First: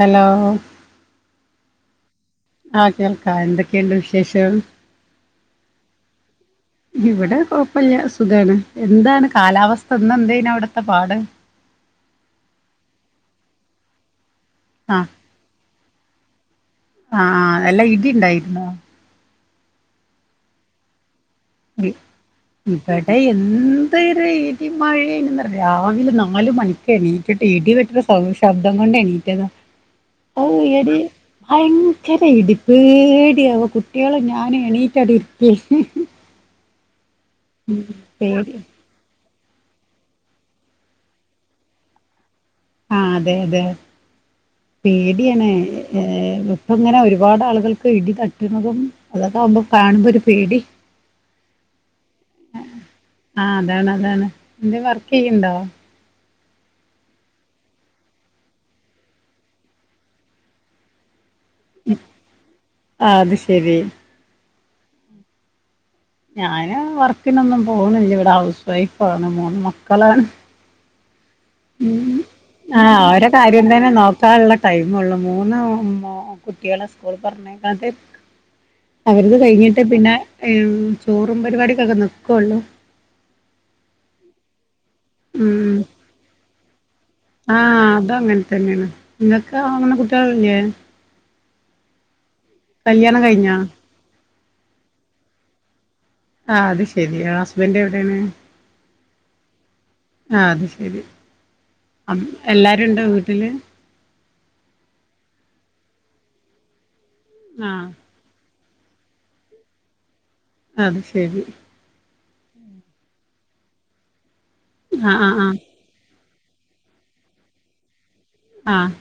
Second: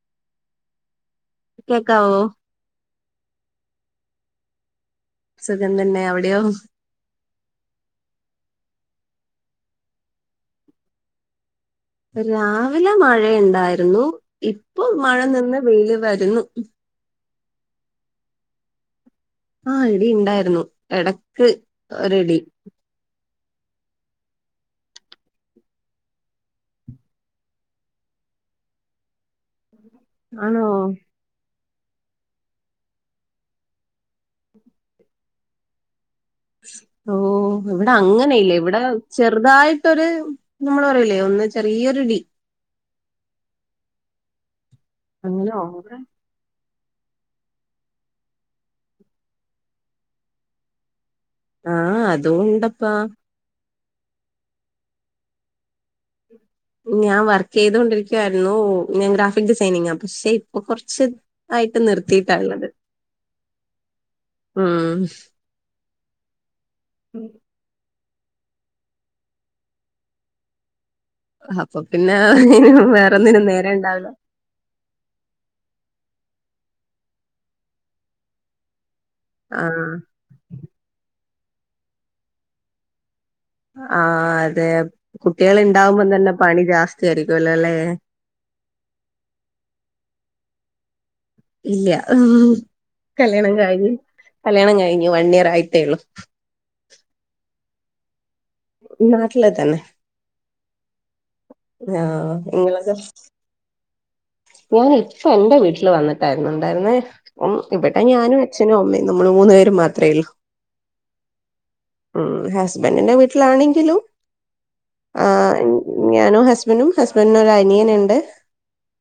Hello കേക്കാവോ ആഹ് കേൾക്കാ എന്തൊക്കെണ്ട് വിശേഷം സുഖം തന്നെ അവിടെയോ ഇവിടെ കുഴപ്പല്ല സുഖാണ് എന്താണ് കാലാവസ്ഥ ന്നന്തേന് അവിടത്തെ പാട് രാവിലെ മഴയുണ്ടായിരുന്നു ഇപ്പൊ ആ മഴ നിന്ന് വെയ്ല് വരുന്നു അ ആഹ് നല്ല ഇടിണ്ടായിരുന്നോ ആഹ് ഇടിണ്ടായിരുന്നു എടക്ക് ഒര്ടി. വട എന്തര് ഇടി മഴന്നറിയോ രാവിലെ നാല് മണിക്ക്ണീറ്റിട്ട് ഇടി വെട്ട്ണ സ അഹ് ശബ്ദം കൊണ്ടണീറ്റത അഹ് ആണോ എണീ ഭയങ്കര ഇടി പേടിയാവ കുട്ട്യേള് ഞാന് എണീറ്റടി ഇരിക്ക ഓഹ് ഇവടെ അങ്ങനെല്ല പേടി ഇവടെ ചെർതായിട്ടൊര് നമ്മൾ പറയില്ലേ ഒന്ന് ചെറിയൊരു ഡി. ആഹ് അതെ അതെ പേടിയാണ് അങ്ങനെയോ ഏഹ് പ്പൊങ്ങനെ ഒരുപാട് ആളുകൾക്ക് ഇടി തട്ടുന്നതും അതൊക്കെ ആകുമ്പോ കാണുമ്പോ ഒരു പേട്യാ. ആഹ് അതും ണ്ടപ്പാ. ആഹ് അതാണതാണ് എന്ത് വർക്ക് യ്യ്ണ്ടോ? ഞാൻ വർക്ക് യ്തൊണ്ടിരിക്കുവായിരുന്നു ഞാൻ ഗ്രാഫിക് ഡിസൈനിങ പക്ഷെ ഇപ്പൊ കൊർച്ച് ആയിട്ട് നിർത്തിയിട്ട ള്ളത് ആ അത് ശരി ഉം ഞാന് വർക്ക്നൊന്നും പോണില്ല വടെ ഹൗസ് വൈഫ് ആണ് മൂന്ന് മക്കളാണ്. അപ്പൊ ഹും പിന്നെ മ് ആഹ് ഓര വേറൊന്നിനും കാര്യം നേരം തന്നെ ഉണ്ടാവില്ല നോക്കാള്ള ടൈമൊള്ളു മൂന്ന് മൊ കുട്ട്യേളെ സ്കൂൾ പർഞ്ഞേക്കാണ്ട്. അവര്തേ ആ കഴിഞ്ഞിട്ട് പിന്നെ ചോറും പരിപാടിക്കൊക്കെ ന്ക്കോള്ളൂ. ആ അതെ കുട്ട്യേൾ ഉം. ണ്ടാവുമ്പോ തന്നെ പണി ജാസ്തിയരിക്കുംല്ലല്ലേ? തന്നെണ് ങ്ങക്ക അങ്ങനെ കുട്ട്യേളില്ലേ? ഇല്ല ഉം കല്യാണം കഴിഞ്ഞു കല്യാണം കഴിഞ്ഞു വൺ ഇയർ ആയിട്ടേ ഉള്ളു. ആഹ് അത് ശെരി ഹസ്ബന്റ് എവിടെണ്? നാട്ടില് തന്നെ ആഹ് അത് ശരി ആഹ് നിങ്ങളൊക്കെ എല്ലാരുണ്ടോ വീട്ട്ല്? ഞാൻ ഇപ്പ എന്റെ വീട്ടിൽ വന്നിട്ടായിരുന്നു ഇണ്ടായിരുന്നേ. ആഹ് ഇവടെ ഞാനും അച്ഛനും അമ്മേം നമ്മൾ മൂന്നു പേര് മാത്രേയുള്ളൂ. അത് ശെരി ഉം ഹസ്ബന്റിന്റെ വീട്ടിലാണെങ്കിലും ആഹ് എൻ ഞാനും ഹസ്ബൻഡും ഹസ്ബൻഡിന് ഒരു അനിയന്ണ്ട്. ആഹ്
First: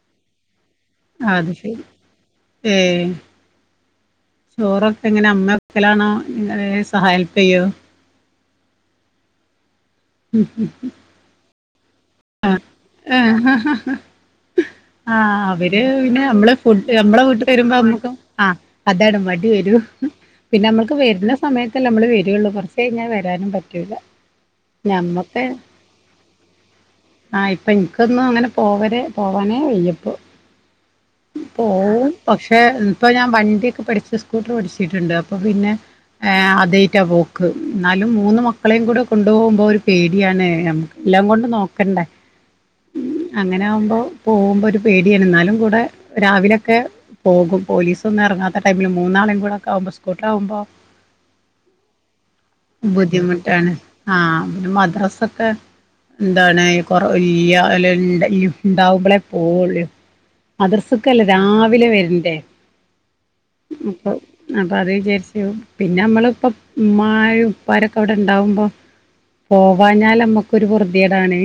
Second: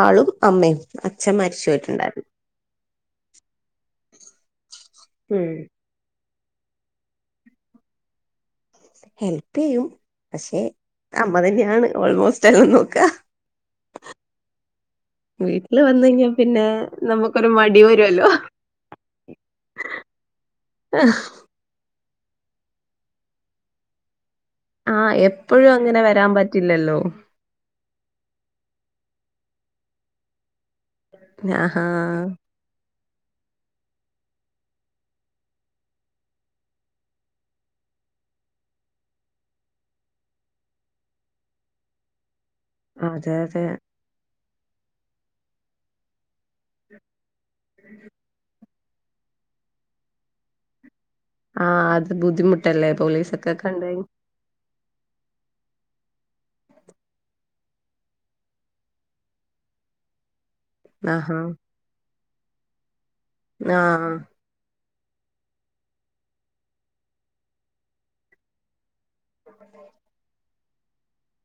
ആളും അമ്മേം അത് ശെരി ഏഹ് ചോറൊക്കെ എങ്ങനെ അമ്മ ഉം വെക്കലാണോ നിങ്ങ സഹായ് ഹെൽപ് യ്യോ? ഹെൽപ്പ് യ്യും പക്ഷെ അമ്മ തന്നെയാണ്. ഓൾമോസ്റ്റ് ആഹ് എല്ലാം നോക്ക ആഹ് വീട്ടില് അവര് വന്ന് പിന്നെ കഴിഞ്ഞാ നമ്മള ഫുഡ് നമ്മളെ വീട്ട്ൽ നമുക്കൊരു വര്മ്പോ മടി നന്മക്ക് വരുവല്ലോ ആഹ് അതാണ് മടി വരും പിന്നെ നമ്മൾക്ക് വര്ന്ന സമയ ത്തല്ല നമ്മള് വരൂള്ളൂ കൊർച്ച് കഴിഞ്ഞാ വരാനും പറ്റൂല. ആഹ് ഞമ്മക്ക് എപ്പഴും അങ്ങനെ വരാൻ പറ്റില്ലല്ലോ. ആഹ് ഇപ്പ ഇൻക്കൊന്നും അങ്ങനെ പോവരെ പോവാനേ വയ്യപ്പോ. ആഹാ പോവും പക്ഷെ ഇപ്പ ഞാ വണ്ടിക്കെ പഠിച്ച് സ്കൂട്ടർ പഠിച്ചിട്ടുണ്ട് അപ്പൊ പിന്നെ ഏഹ് അതായിട്ടാ പോക്ക് ന്നാലും മൂന്ന് മക്കളെയും കൂടെ കൊണ്ടുപോകുമ്പോ ഒരു പേടിയാണ് നമു എല്ലാം കൊണ്ട് നോക്കണ്ടേ അതെ അതെ അങ്ങനെ ആവുമ്പോ പോകുമ്പോ ഒരു പേടിയാണ് ന്നാലും കൂടെ രാവിലൊക്കെ പോകും. പോലീസ് ഒന്നും എറങ്ങാത്ത ടൈമില് മൂന്നാളും കൂടെക്ക ആകുമ്പ സ്കൂട്ടർ ആകുമ്പോ ആഹ് അത് ബുദ്ധിമുട്ടല്ലേ പോലീസൊക്കെ ബുദ്ധിമുട്ടാണ് കണ്ട് കഴി ആഹ് പിന്നെ മദ്രസൊക്കെ ന്താണ് കൊറ ഈ ആളെ ഈ ണ്ട ണ്ടാവുമ്പളേ പോവള്ളേ. മദ്രസക്കല്ലേ ആഹാ രാവിലെ വര്ണ്ടേ അപ്പൊ ആഹ് അപ്പ അത് വിചാരിച്ച് പിന്നെ നമ്മള് ഇപ്പ ഉമ്മായും ഉപ്പാരൊക്കെ അവടെ ഇണ്ടാവുമ്പോ പോവാഞ്ഞാൽ നമ്മക്കൊരു പൊർതിടാണ്.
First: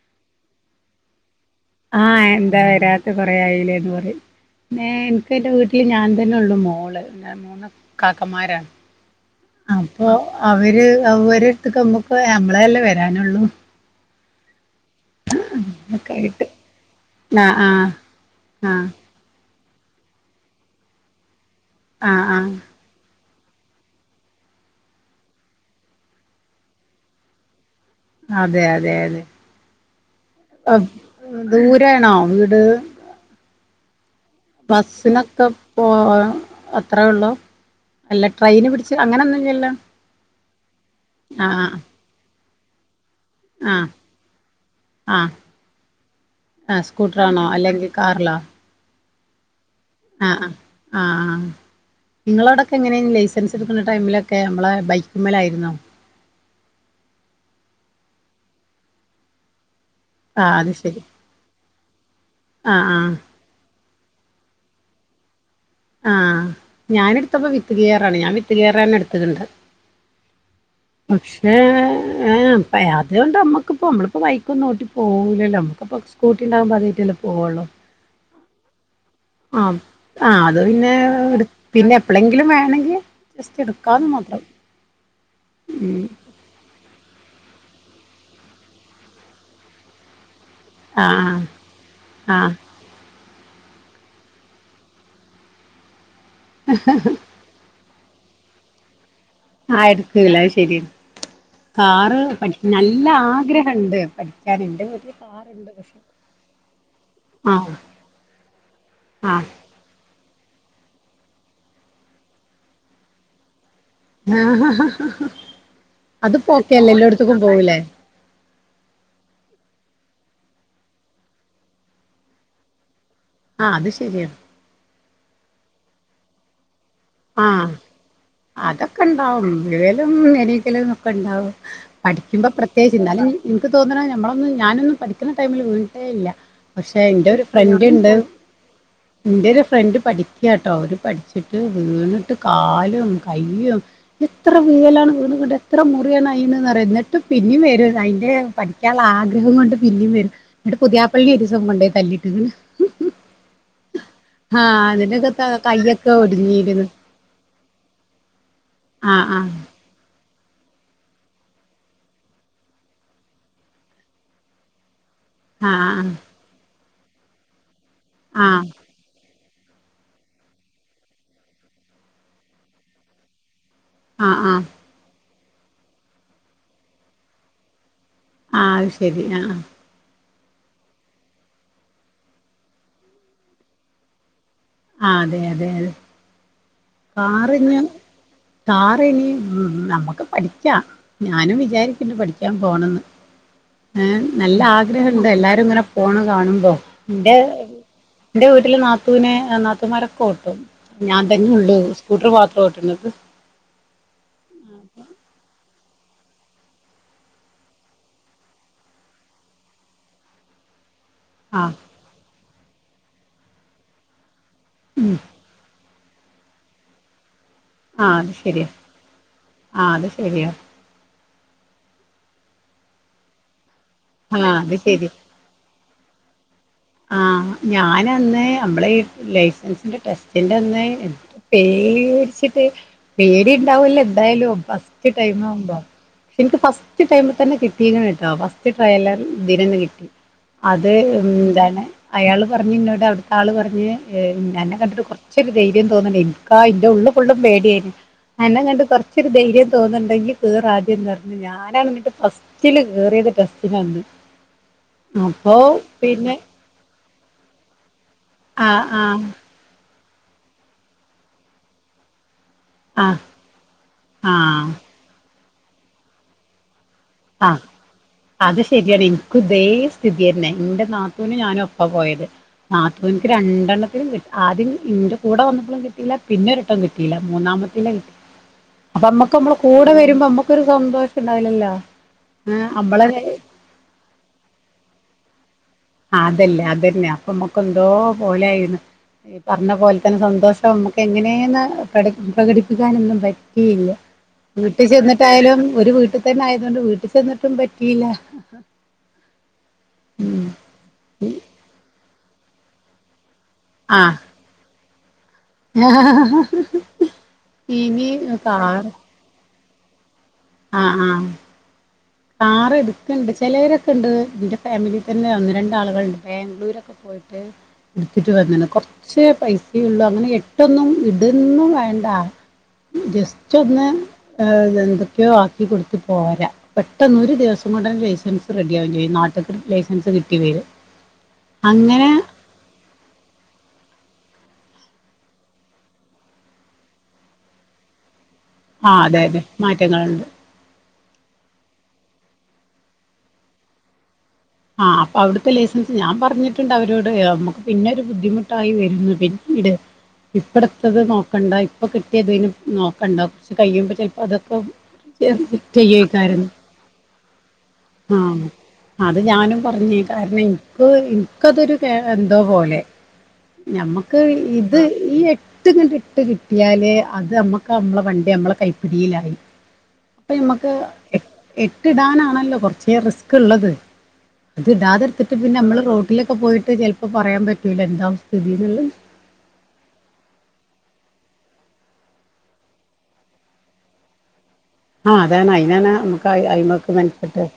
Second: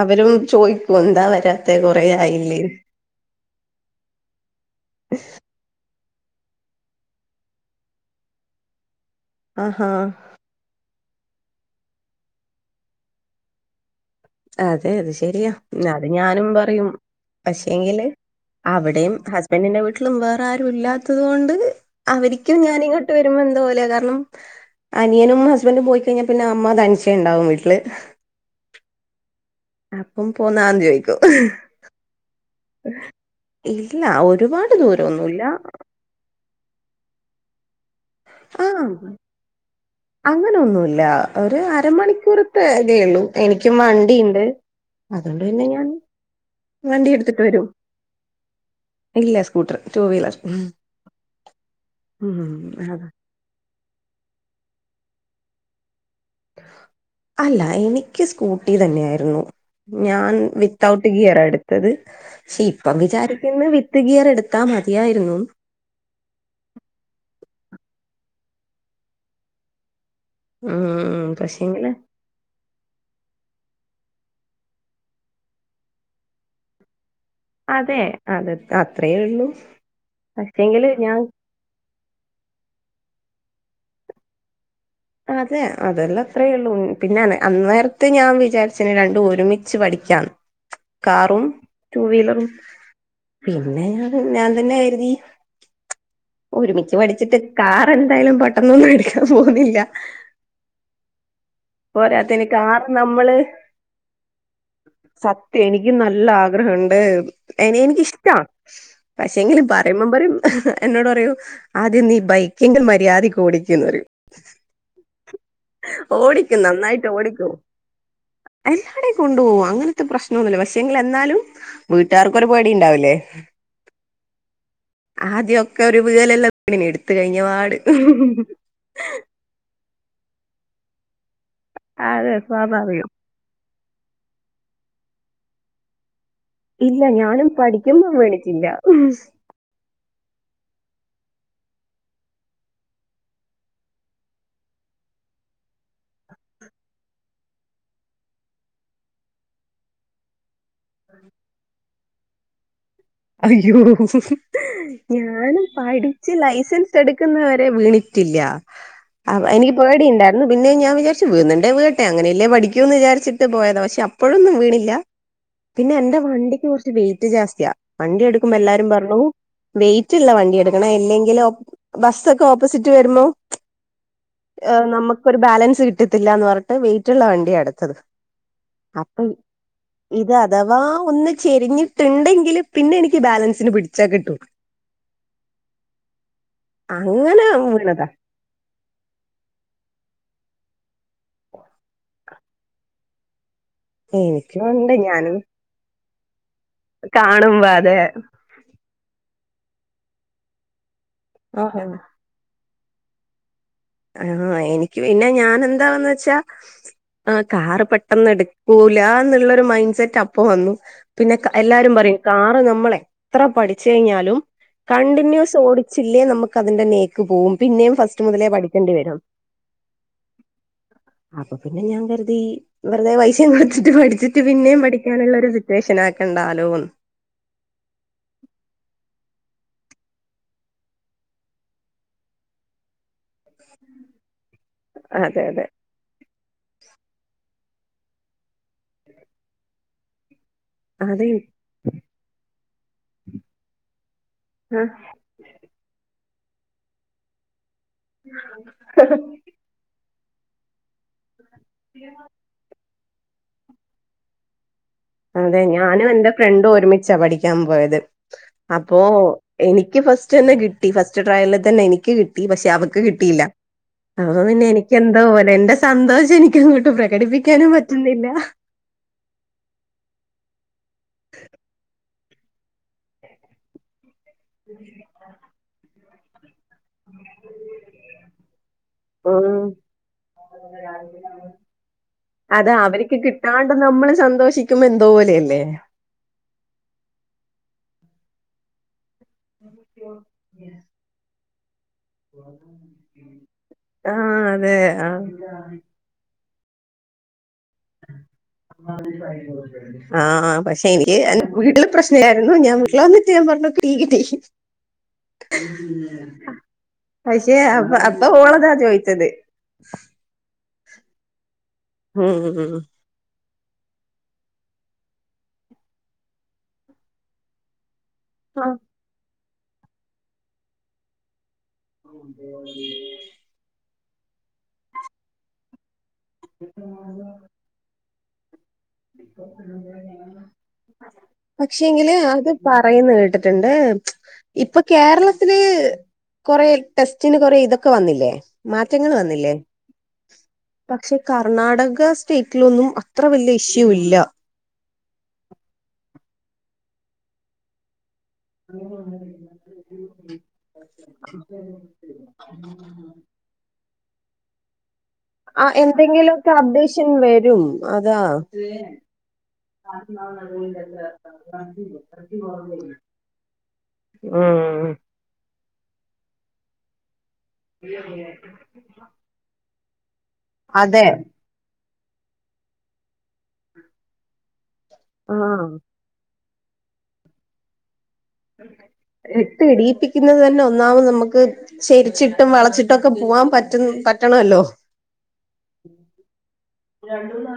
അവരും ചോയിക്കും എന്താ വരാ ആഹ് എന്താ വരാ കൊറേ ആയിലേന്ന് പറിം ഏ ഇൻക്ക് ഇന്റെ വീട്ട്ല് ഞാൻ തന്നെ ഒള്ളൂ മോള് ഞാ മൂന്നാ കാക്കമാരാ ആഹാ അപ്പൊ അവര് അവരട്ത്ത്ക്ക് നമ്മക്ക് നമ്മളല്ലേ വരാനോള്ളൂ അതെ അത് ശെരിയാ അത് ഒക്കെ ആയിട്ട് ഞാനും പറയും ആഹ് പക്ഷേങ്കില് ആഹ് ആഹ് അവിടെയും ഹസ്ബൻഡിന്റെ വീട്ടിലും വേറാരും ഇല്ലാത്തത് കൊണ്ട് ആഹ് ആഹ് അവരിക്കും ഞാനിങ്ങോ ട്ട് വരുമ്പോ എന്തോ പോലേ കാരണം അനിയനും ഹസ്ബഡും പോയി കഴിഞ്ഞാ പിന്നെ അമ്മ തനിച്ചേണ്ടാവും വീട്ട്ല് അതെ അതെ അതെ അപ്പം അ പോന്നാന്ന് ചോദിക്കും ദൂരെണോ വീട്? ഇല്ല ഒരു ബസ്സ്‌നൊക്കെ പോവാ അത്രേ ഒള്ളു? അല്ല ട്രെയിന് പിടിച്ച് അങ്ങനൊന്നും ഇല്ലല്ലോ അങ്ങനൊന്നുല്ലാ ഒരു അരമണിക്കൂറത്തെ ഇതേ ഒള്ളൂ ആ എനിക്കും വണ്ടിയ്ണ്ട് ആ അതോണ്ട് പിന്നെ ഞാൻ ആ വണ്ടി ഇട്ത്തിട്ട് സ്കൂട്ടറാണോ വരും അല്ലെങ്കിൽ ഇല്ല സ്കൂട്ടറ് ആഹ് ആഹ് ആഹ് ആഹ് ഉം ഇങ്ങളോടൊക്കെ എങ്ങനെ അതെ ലൈസ് സൻസ് ഇട്ക്ക്ണ ടൈമിലൊക്കെ നമ്മളെ ബൈക്ക്മ്മ്ലായിരുന്നോ അല്ല എനിക്ക് സ്കൂട്ടി തന്നെ ആയിരുന്നു ഞാൻ ആ അത് വിത്ത് ശരി ഔട്ട് ഗിയറാ എട്ത്തത് ക്ഷേ ആ ഇപ്പം ആ വിചാരി ക്കുന്ന് വിത്ത് ഗിയറ് എട്ത്താ മതിയായിരുന്നൂന്ന് ആഹ് ഞാന് എട്ത്തപ്പോ വിത്ത് ഗിയറാണ് ഞാൻ വിത്ത് ഗിയറെന്നെട്ത്ത്ട്ട്ണ്ട് ഉം പക്ഷേ പക്ഷെങ്കില് ഏഹ് അത് കൊണ്ട് നമ്മക്ക്പ്പോ നമ്മള്പ്പം ബൈക്കൊന്നും ഓട്ടി പോവുലല്ലോ നമ്മുക്ക്‌പ്പൊ സ് കൂട്ടിണ്ടാവുമ്പോ അതായിറ്റല്ലേ പോവോള്ളൂ അതെ അതെ അത്രേ ഒള്ളൂ ആഹ് അത് പക്ഷെങ്കില് പിന്നെ ഞാൻ എടു പിന്നെ എപ്പളങ്കിലും വേണെങ്കി ജസ്റ്റ് ഇട്ക്കാന്ന് മാത്രം അതെ അതെല്ലാ ത്രേ ഉള്ളൂ പിന്നാണ് അന്നേരത്ത് ഞാൻ വിചാരിച്ച്ണ് രണ്ടും ഒരുമിച്ച് പഠിക്കാന്ന് ആഹ് കാറും റ്റൂവീലറും ആഹ് പിന്നെ ഞാൻ തന്നെ കര്തി ഒരുമിച്ച് പഠിച്ചിട്ട് കാറെന്തായാലും പെട്ടെന്നോന്നും ഇട് ആഹ് എട്ക്കൂല അത് ശെര്യാ കാറ് പോരാത്തതിന് പഠിക് കാർ നല്ല നമ്മള് ആഗ്രഹണ്ട് പഠിക്കാന് ഇന്റെ വീട്ടില് കാറ് സത്യം എനിക്ക് നല്ല ആഗ്രഹണ്ട് ആഹ് എനി എനിക്കിഷ്ട്ടാ പക്ഷേങ്കില് പറിംമ്പ പറിം എന്നോട് പറയും ആദ്യം നീ ബൈക്കിന്റെ മര്യാദിക്ക് ഓടിക്ക്ന്ന് പറിം ആഹ് അത്പ്പോ ഓടിക്കും ഓക്കെല്ലേ എല്ലോട്ത്ത്ക്കും പോവുലേ എല്ലാടേം കൊണ്ടോവാ അങ്ങനത്തെ പ്രശ്നൊന്നുല്ല പക്ഷേങ്കില് എന്നാലും വീട്ടാറ്ക്കൊരു പേടിണ്ടാവുലേ ആഹ് അത് ശരിയാണ് ആദ്യൊക്കൊരു വീഴലെല്ലാം വീണീന് ഇട്ത്ത ആഹ് കഴിഞ്ഞപാട് വിഴലും എണീക്കലും ഒക്കെണ്ടാവും അതെ പഠിക്കുമ്പോ പ്രത്യേയിച്ച് സ്വാഭാവികം ഇന്നാലും ഇനിക്ക് തോന്ന്ണെ ഞമ്മളൊന്നും ഞാനൊന്നും പഠിക്ക്ണ ടൈമില് വീണിട്ടെ ഇല്ല പക്ഷെ ഇല്ല ഇന്റോരു ഞാനും പഠിക്കുമ്പോ ഫ്രന്റ്ണ്ട് വീണിട്ടില്ല ഇന്റോരു ഫ്രണ്ട് പഠി ക്ക്യട്ടോ ഓര് പഠിച്ചിട്ട് വീണ് ട്ട് കാലും കയ്യും എത്ര വീഴലാണ് വീണ്വ്ടെ എത്ര മുറിയാണ് അയിന് ന്നറ്യോ ഇന്നെട്ട് പിന്നിം വരു അയിന്റെ പഠി ക്ക്യാളെ ആഗ്രഹകൊണ്ട് പിന്നിം വരും ഇന്നെട്ട് പുത്യാപ്പളനിം ഒരീസം കൊണ്ടോയി തല്ലിട്ട്ക്ക്ണ് അയ്യോ ആഹ് അതിനൊക്കെ ത- ഞാന് കയ്യൊക്കെ പഠിച്ച് ലൈ ഒടിഞ്ഞിരുന്നു സെൻസെട്ക്ക്ന്ന വരെ വിണ്റ്റ്ല്ല ആഹ് അവ ആഹ് എനി പേടിണ്ടായിര്ന്ന് പിന്നെ ഞാന് വിചാരിച്ചു വീഴ്ന്ന്ണ്ടേ വീഴട്ടെ അങ്ങനെയല്ലേ പഠിക്ക്യുന്ന് വിചാരിച്ചിട്ട് പോയതാ പക്ഷെ അ പ്പഴൊന്നും വീണില്ല പിന്നെ ആഹ് എന്റെ വണ്ടിക്ക് കൊറച്ച് വെയിറ്റ് ജാസ്ത്ത്യ വണ്ടി എട്ക്കുമ്പോ ആഹ് എല്ലാരും പറഞ്ഞു വെയയിറ്റ്ള്ള വണ്ടി എട്ക്കണം ഇല്ലെങ്കിലൊ ബസ്സോക്കെ ഓപ്പോസിറ്റ് വര്മ്പോ ആഹ് ആഹ് നമുക്കൊരു ബാലൻസ് കിട്ടിത്തില്ല എന്ന് പറഞ്ഞിട്ട് വെയിറ്റ്ള്ള വണ്ടിയാണ് എട്ത്തത് ആഹ് അത് ശരി അപ്പം ആഹ് ആഹ് ഇത് അഥവാ ഒന്ന് ചെരിഞ്ഞ്ട്ട് ണ്ടെങ്കിലും പിന്നെ എനിക്ക് ബാലൻസിന് പിടിച്ചാ കിട്ടൂ ആ അതെ അതെ അങ്ങനെ കാറിന് വീണതാ താറിനി ഉ നമുക്ക് പഠിക്കാം ഞാനും വിചാരിക്കണ്ട് പഠിക്കാൻ പോണന്ന് ഏ നല്ല എനിക്കുണ്ട് ആഗ്രഹണ്ട് ഞാന് എല്ലാരും ഇങ്ങനെ പൊണ കാണുമ്പോ ന്റെ കാണുമ്പോ അതെ ന്റെ വീട്ടില് നാത്തുന് നാത്തുമാരൊക്കെ ഓട്ടും ഞാ തന്നള്ളൂ സ്കൂട്ടർ മത്ര ഓട്ട്ന്നത് ആഹ എനിക്ക് പിന്നെ ഞാന് എന്താണ് ന്ന് വെച്ചാ ആ കാറ് പെട്ടന്ന് എടുക്കൂല എന്നുള്ളരു മൈൻസെറ്റ് അപ്പ വന്നു ആഹ് പിന്നെകഎല്ലാരും പറയും കാറ് നമ്മൾ എത്ര പഠിച്ചു കഴിഞ്ഞാലും ഉം കണ്ടിന്യൂസ് ഓടി ചില്ലേ നമുക്ക് അതിന്റെ നേക്ക് പോവും പിന്നേും ആഹ് ഫസ്റ്റ് അത് മുതലേ ശരിയാ പഠി ആഹ് അത് ശരിയാ അപ്പപിന്നെ ഞാകര്തി വെറുതെ പൈസയും കൊടുത്തിട്ട്പടി ച്ട്ട് ആഹ് അത് ശരി പിന്നേപഠിക്കാനുള്ള ഒരു സിറ്റുവേഷൻ ആക്കേണ്ട ആലോന്ന് ആ ഞാനന്ന് നമ്മളെ ഈ ലൈസൻസിന്റെ ടെസ്റ്റിന്റെ അന്ന് പേടിച്ചിട്ട് പേടി ണ്ടാവല്ലോ എന്തായാലുംഫസ് റ്റ് അതെ അതെ ടൈമാവുമ്പോ എനിക്ക് ഫസ്റ്റ് ടൈമ് തന്നെ കിട്ടീ ക്ണ് ട്ടൊ ച് ട്രൈലർ ഇതിനന്ന് കിട്ടി അത് അതെ എന്താണ് അയാൾ പറഞ്ഞഞ് ഇന്നോട് അവിടുത്തെ ആൾപറഞ്ഞ് ആ. അന്നെകണ്ടിട്ട് കുറച്ച് ച്ചൊരു ധൈര്യം തോന്നണ് എനിക്കാ എന്റെ ഉള്ളള് ഫുള്ളും പേടിയാര് ന്ന് അന്നെ കണ്ട് കുറച്ചൊരു ധൈര്യം തോന്നുന്നുണ്ടെങ്കി കേറാദ്യന്ന് പറഞ്ഞ് ഞാന എന്നിട്ട് ഫസ്റ്റില് കേറിയത് ടെസ്റ്റിന് അന്ന് അതെ ഞാനും എന്റെ ഫ്രണ്ടും ഒരുമിച്ചാ പഠിക്കാപോയത് ആഹ് അപ്പോ ആഹ് എനിക്ക് ഫസ്റ്റന്നെ കിട്ടി ഫസ്റ്റ് ട്രയലില് തന്നെ എനിക്ക് കിട്ടി പക്ഷെ അവക്ക് ആഹ് കിട്ടീല്ല അപ്പൊപിന്നെ ആഹ് എനിക്ക് എന്തോ പോലെ എന്റെ സന്തോഷം എനിക്കങ്ങോട്ട് പ്രകടിപ്പിക്കാനും പറ്റുന്നില്ല ശരിയാടീ എനിക്കു ഇതേ സ്ഥിതിയന്നെ എന്റെ നാത്തൂനും ഞാനും ഒപ്പാ പോയത് നാത്തൂന്ക്ക് രണ്ടെണ്ണത്തിലും കിട്ടി ആദ്യം ഇന്റെ കൂടെ വന്നപ്പളും കിട്ട ട്ടീല്ല പിന്നൊരൊട്ടം കിട്ടീല്ല മൂന്നാമത്തീല കിട്ടി അപ്പൊ അമ്മക്ക് നമ്മളെ ഉം കൂടെ വരുമ്പം അമ്മക്കൊരു സന്തോഷം ഇണ്ടാവില്ലല്ലോ അതാ അവര്ക്ക് കിട്ടാണ്ട് നമ്മള് സന്തോഷിക്കുബോ എന്തോ പോലെയല്ലേ ആഹ് അതല്ലെ അതന്നെ അപ്പൊമ്മക്ക് എന്തോ പോലെ ആയിണ് ഈ പറഞ്ഞ പോലെ തന്നെ സന്തോഷമ്മക്ക് എങ്ങനേന്ന് പ്രടി പ്രകടിപ്പിക്കാനൊന്നും പറ്റിയില്ല ആ അതെ വീട്ടിൽ ആ ചെന്നിട്ടായാലും ഒരു വീട്ട് ട്ട് തന്നെആയതോണ്ട് വീട്ടി ചെന്നിട്ടും പറ്റ് ആഹ് പക്ഷെ എനിക്ക് വീട്ടില് പ്രശ്നിലാ എന്നു ഞാൻ വീട്ടിലന്നിട്ട് ഞാൻപറഞ്ഞു എനിക്ക് ട്ടി ആഹ് കിട്ടി പക്ഷെ അപ്പ ഇനി അപ്പൊ കാർ ഓളതാ ചോയ്ച്ചത് ആഹ് ആഹ് കാർ ഉം എട് ഒക്കെണ്ട് ചിലവരൊക്കെണ്ട് എന്റെ ഫാമിലി തന്നെ ഒന്ന് രണ്ടാളുകള്ണ്ട് ബാംഗ്ലൂരൊക്കെ പോയിട്ട് എടുത്തിട്ട് ആ വന്നിന് കൊറച്ച് പൈസേള്ളു അങ്ങനെ എട്ടൊന്നും ഇടേന്നു വേ.. ണ്ട ജസ്റ്റ് ഒന്ന് എന്തൊക്കെയോ ആക്കി കൊടുത്ത് പോരാ പെട്ടെന്ന് ഒരു ദിവസം കൊണ്ടന്നെ ലൈസൻസ് റെഡിയാവും ചെയ്യും നാട്ട്ക്ക് ലൈസൻസ് കിട്ടി വരും അങ്ങനെ പക്ഷെങ്കില് അത് പറയുന്ന കേട്ടിട്ട്ണ്ട് ഇപ്പൊ കേരളത്തില് കൊറേ ടെസ്റ്റിന് കൊറേ ഇതൊക്കെ വന്നില്ലേ ആഹ് മാറ്റങ്ങൾ അതെ അതെ വന്നില്ലേ മാറ്റങ്ങളുണ്ട് പക്ഷെ കർണാടക സ്റ്റേറ്റിലൊന്നും അത്ര വലിയ ഇഷ്യൂ ഇല്ല ആഹ് അപ്പ അവിടുത്തെ ലൈസൻസ് ഞാൻ പറഞ്ഞിട്ടുണ്ട് അവരോട് നമുക്ക് പിന്നെ ഒരു ബുദ്ധിമുട്ട് ട്ടായി വരുന്ന് പിന്നീട് ഇപ്പട്തത് നോക്കണ്ട ഇപ്പൊ കിട്ടിയതിനു നോക്കണ്ട ച്ച് കയുമ്പൊ ചിലപ്പോ അതൊക്കെ ആഹ് എന്തെങ്കിലു ചെയ്യേക്കായിരുന്നു ഒക്കെ അപ്ടേഷൻ വരും അതാ ആഹ് അത് ഞാനും പറഞ്ഞ് കാരണം എന്ക്ക് എന്ക്കതൊരു കേ എന്തോ പോലെ ഞമ്മക്ക് ഇത് ഉം ഈ എട്ട് ട്ടിങ്ങട്ട് ഇട്ട് കിട്ടിയാല് അത് അമ്മക്ക് അമ്മളെ വണ്ടി അമ്മളെ കൈപ്പിടിയിലായി ഇപ്പ ഞമക്ക് അതെ എട്ടിടാനാണല്ലോ കൊർച്ച് റിസ്കിള്ളത് അത് ഇടാതെ എട്ത്തിട്ട് പിന്നെ ആ നമ്മള് റോട്ടിലൊക്കെ പോയിട്ട് ചെൽപ്പോ പറയാൻ പറ്റൂല എന്താവു സ്ഥിതിന്നിള്ളത് എട്ട് ഇടീപ്പിക്കുന്നത് തന്നെ ഒന്നാമത് നമ്മക്ക് ചെരിച്ചിട്ടും വളച്ചിട്ടൊക്കെ പൂവാൻ പറ്റ് പറ്റണല്ലോ ആഹ് അതാണ് അയിനാണ് നമക്ക് അയ്മ രണ്ടും നാ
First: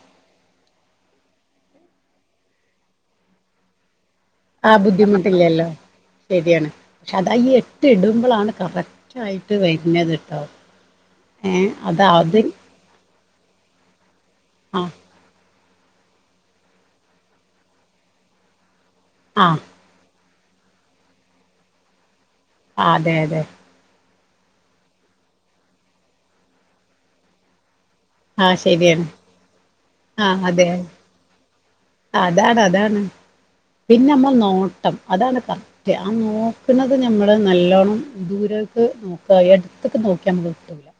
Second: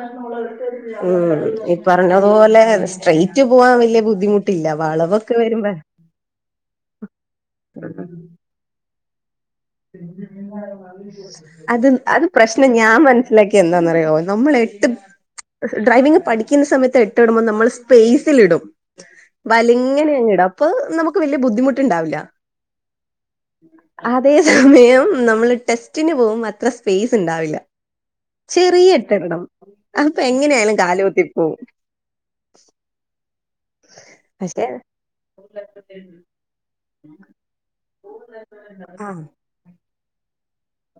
ഉം ഈ പറഞ്ഞതുപോലെ സ്ട്രേയ്റ്റ് പോവാ വലിയ ബുദ്ധിമുട്ട് ആഹ് ബുദ്ധിമുട്ടില്ലാല്ലോ ശരിയാണ് പക്ഷേ അതാ ഈ എട്ട് ഇടുമ്പളാണ് കറക് റ്റായിട്ട് വയ് അത് അത് പ്രശ്ന ഞാൻ മനസ്സിലാക്കി എന്താന്നറിയോ നമ്മള് ആ എട്ട് ഡ്രൈവിംഗ് പഠിക്കുന്ന സമയത്ത് എട്ടിടുമ്പൊ നമ്മള് സ്പേസിൽ ഇടും ആ വല്ങ്ങനെ അങ്ങ് ഇടും പ്പൊ നമുക്ക് വല്ല്യ ബുദ്ധിമുട്ടിണ്ടാവില്ല ആഹ് അതെ അതെ അതേ സമയം നമ്മള് ടെസ്റ്റിന് പോവുമ്പ അത്ര സ്പേസ്ണ്ടാവില്ല ആ ചെറിയ ശരിയാണ് എട്ടിടണം അപ്പ ആ അതെ എങ്ങനെയായലും കാല് കുത്തി പോവും അതാണ് അതാണ് പിന്നെ അമ്മള പക്ഷെ നോട്ടം അതാണ് കറ ക്ട് ആഹ് നോക്ക്ണത് ഞമ്മള് നല്ലോണം ദൂരേക്ക് ആഹ് നോക്കാ എടു ട്ത്ത്ക്ക് നോക്ക്യ അമ്മള് എത്തൂലാ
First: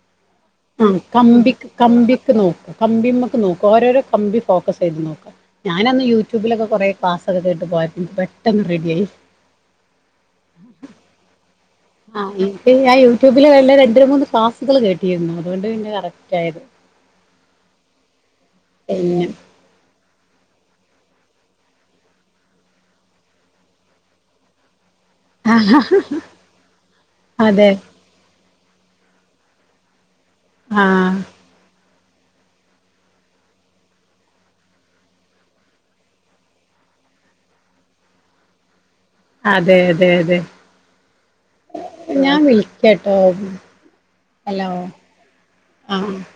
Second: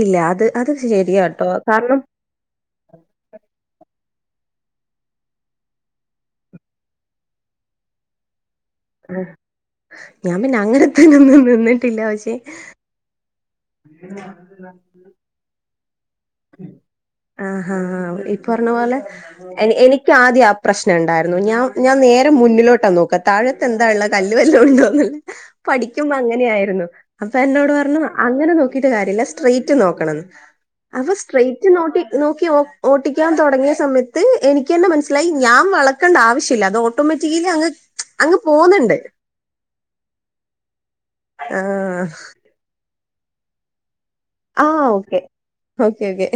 ഇല്ല അത് ആഹ് ശരിയാട്ടോ കമ്പിക്ക് കാരണം കമ്പിക്ക് നോക്കാ കമ്പീമ്മക്ക് നോക്കാ ഓരോരോ കമ്പി ഫോക്കസ് ചെയ്ത് നോക്കാ ഞാനന്ന് യൂട്യൂബിലൊക്കെ കൊറേ ക്ലാസ്ക്കെ കേട്ടു പോയപ്പോ പെട്ടെന്ന് റെഡി ആയി ആഹ് ഞാൻ പിന്നെ അങ്ങനെത്തെന് ഒന്നും നിന്നി ആഹ് ഞാൻ യൂട്യൂബില് നല്ല രണ്ട് മൂന്ന് ക്ലാസുകൾ കേട്ടിരുന്നു അതുകൊണ്ട് പിന്നെ കറ ആഹ് ഹ ഹഹാ ഈ പറഞ്ഞ പോലെ പിന്നെ എ എനിക്ക് ആദ്യം ആ പ്രശ്നം ഉണ്ടായിരുന്നു ഞാൻ ഞാൻ നേരെ മുന്നിലോട്ടാ നോക്കാ താഴെ എന്താള്ളേ കല്ല് വല്ലോം ഉണ്ടോന്ന്ള്ളെ പഠിക്കുമ്പോ അങ്ങനെയായിരുന്നു അപ്പൊ അതെ എന്നോട് പറഞ്ഞു അങ്ങനെ നോക്കി ക്കീട്ട് കാര്യല്ല സ്ട്രെയിറ്റ് നോക്കണന്ന് ആഹ് അപ്പോ സ്ട്രേറ്റ് നോക്കി നോക്കി ഓട്ടിക്കാൻ തൊടങ്ങിയ സമയത്ത് എനിക്ക് തന്നെ മനസ്സിലായി ഞാൻ വള ക്കണ്ട ആവശ്യമില്ല അത് ഓട്ടോമാറ്റിക്കലി അങ്ങ് അങ്ങ് പോകുന്നുണ്ട് അതെ തെ തെ ഞാൻ വിളിക്കാട്ടോ ആ ഹലോ ഓക്കെ ഓക്കെ ആഹ് ഓക്കെ